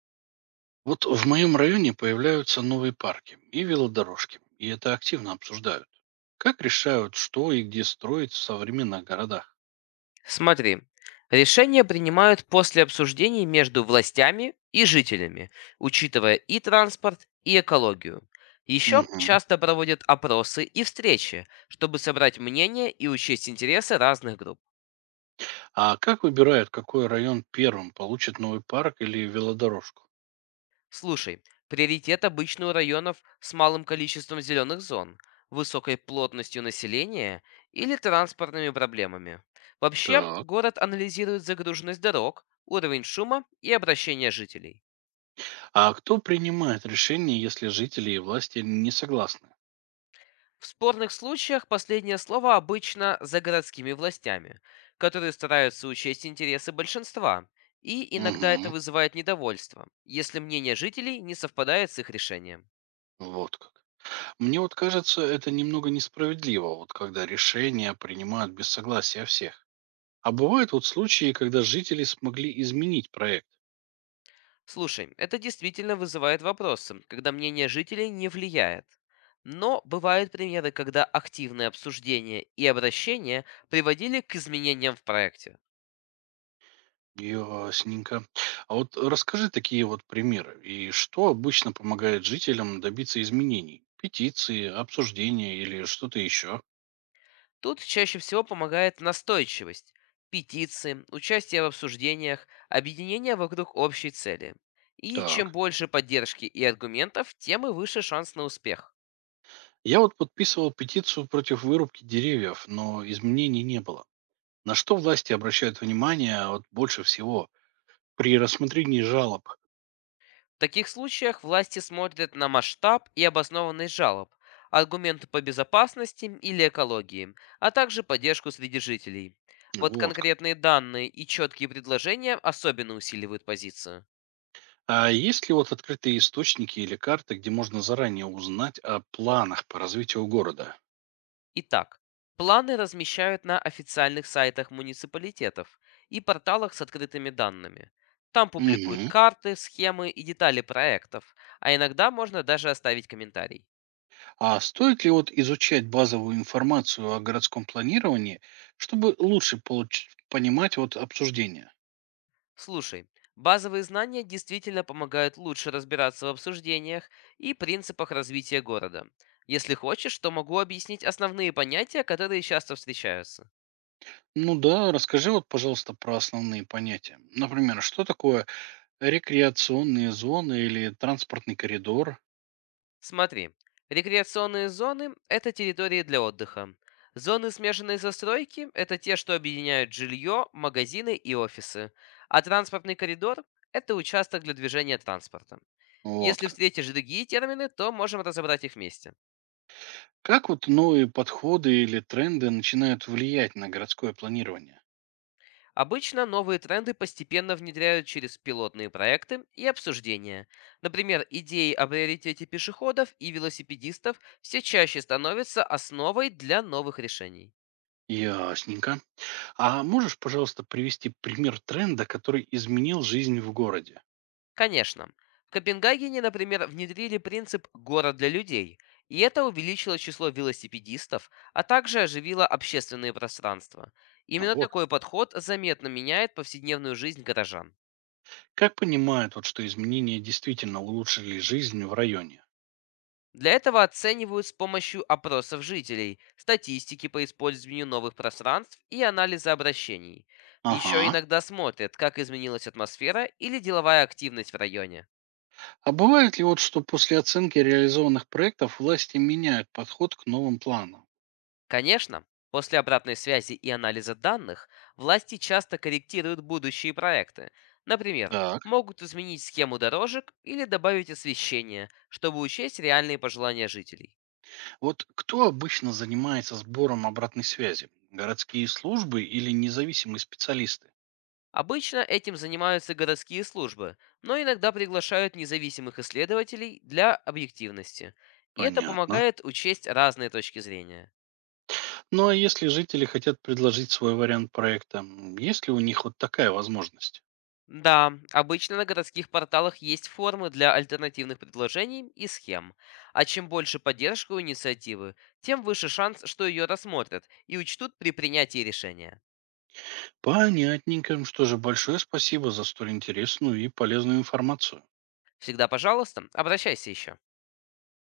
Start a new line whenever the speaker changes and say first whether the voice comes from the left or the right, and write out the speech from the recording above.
right: Вот в моем районе появляются новые парки и велодорожки, и это активно обсуждают. Как решают, что и где строить в современных городах?
left: Смотри, решения принимают после обсуждений между властями и жителями, учитывая и транспорт, и экологию. Еще
right: Мгм.
left: часто проводят опросы и встречи, чтобы собрать мнение и учесть интересы разных групп.
right: А как выбирают, какой район первым получит новый парк или велодорожку?
left: Слушай, приоритет обычно у районов с малым количеством зеленых зон, высокой плотностью населения или транспортными проблемами. Вообще,
right: Так.
left: город анализирует загруженность дорог, уровень шума и обращение жителей.
right: А кто принимает решение, если жители и власти не согласны?
left: В спорных случаях последнее слово обычно за городскими властями, которые стараются учесть интересы большинства, и иногда это
right: Мгм.
left: вызывает недовольство, если мнение жителей не совпадает с их решением.
right: Вот как. Мне вот кажется, это немного несправедливо, вот когда решения принимают без согласия всех. А бывают вот случаи, когда жители смогли изменить проект?
left: Слушай, это действительно вызывает вопросы, когда мнение жителей не влияет. Но бывают примеры, когда активное обсуждение и обращение приводили к изменениям в проекте.
right: Ясненько. А вот расскажи такие вот примеры. И что обычно помогает жителям добиться изменений? Петиции, обсуждения или что-то еще?
left: Тут чаще всего помогает настойчивость, петиции, участие в обсуждениях, объединение вокруг общей цели. И чем
right: Так.
left: больше поддержки и аргументов, тем и выше шанс на успех.
right: Я вот подписывал петицию против вырубки деревьев, но изменений не было. На что власти обращают внимание вот больше всего при рассмотрении жалоб?
left: В таких случаях власти смотрят на масштаб и обоснованность жалоб, аргументы по безопасности или экологии, а также поддержку среди жителей. Вот
right: Вот как.
left: конкретные данные и четкие предложения особенно усиливают позицию.
right: А есть ли вот открытые источники или карты, где можно заранее узнать о планах по развитию города?
left: Итак, планы размещают на официальных сайтах муниципалитетов и порталах с открытыми данными. Там публикуют
right: Угу.
left: карты, схемы и детали проектов, а иногда можно даже оставить комментарий.
right: А стоит ли вот изучать базовую информацию о городском планировании, чтобы лучше понимать вот обсуждение?
left: Слушай, базовые знания действительно помогают лучше разбираться в обсуждениях и принципах развития города. Если хочешь, то могу объяснить основные понятия, которые часто встречаются.
right: Ну да, расскажи вот, пожалуйста, про основные понятия. Например, что такое рекреационные зоны или транспортный коридор?
left: Смотри, рекреационные зоны – это территории для отдыха. Зоны смешанной застройки – это те, что объединяют жилье, магазины и офисы. А транспортный коридор – это участок для движения транспорта.
right: Вот
left: Если
right: как.
left: встретишь другие термины, то можем разобрать их вместе.
right: Как вот новые подходы или тренды начинают влиять на городское планирование?
left: Обычно новые тренды постепенно внедряют через пилотные проекты и обсуждения. Например, идеи о приоритете пешеходов и велосипедистов все чаще становятся основой для новых решений.
right: Ясненько. А можешь, пожалуйста, привести пример тренда, который изменил жизнь в городе?
left: Конечно. В Копенгагене, например, внедрили принцип «город для людей», и это увеличило число велосипедистов, а также оживило общественные пространства.
right: Ну,
left: Именно
right: вот.
left: такой подход заметно меняет повседневную жизнь горожан.
right: Как понимают, вот, что изменения действительно улучшили жизнь в районе?
left: Для этого оценивают с помощью опросов жителей, статистики по использованию новых пространств и анализа обращений. Еще
right: Ага.
left: иногда смотрят, как изменилась атмосфера или деловая активность в районе.
right: А бывает ли вот, что после оценки реализованных проектов власти меняют подход к новым планам?
left: Конечно, после обратной связи и анализа данных власти часто корректируют будущие проекты. Например,
right: Так.
left: могут изменить схему дорожек или добавить освещение, чтобы учесть реальные пожелания жителей.
right: Вот кто обычно занимается сбором обратной связи? Городские службы или независимые специалисты?
left: Обычно этим занимаются городские службы, но иногда приглашают независимых исследователей для объективности. И это
right: Понятно.
left: помогает учесть разные точки зрения.
right: Ну а если жители хотят предложить свой вариант проекта, есть ли у них вот такая возможность?
left: Да, обычно на городских порталах есть формы для альтернативных предложений и схем. А чем больше поддержка у инициативы, тем выше шанс, что ее рассмотрят и учтут при принятии решения.
right: Понятненько. Что же, большое спасибо за столь интересную и полезную информацию.
left: Всегда, пожалуйста, обращайся еще.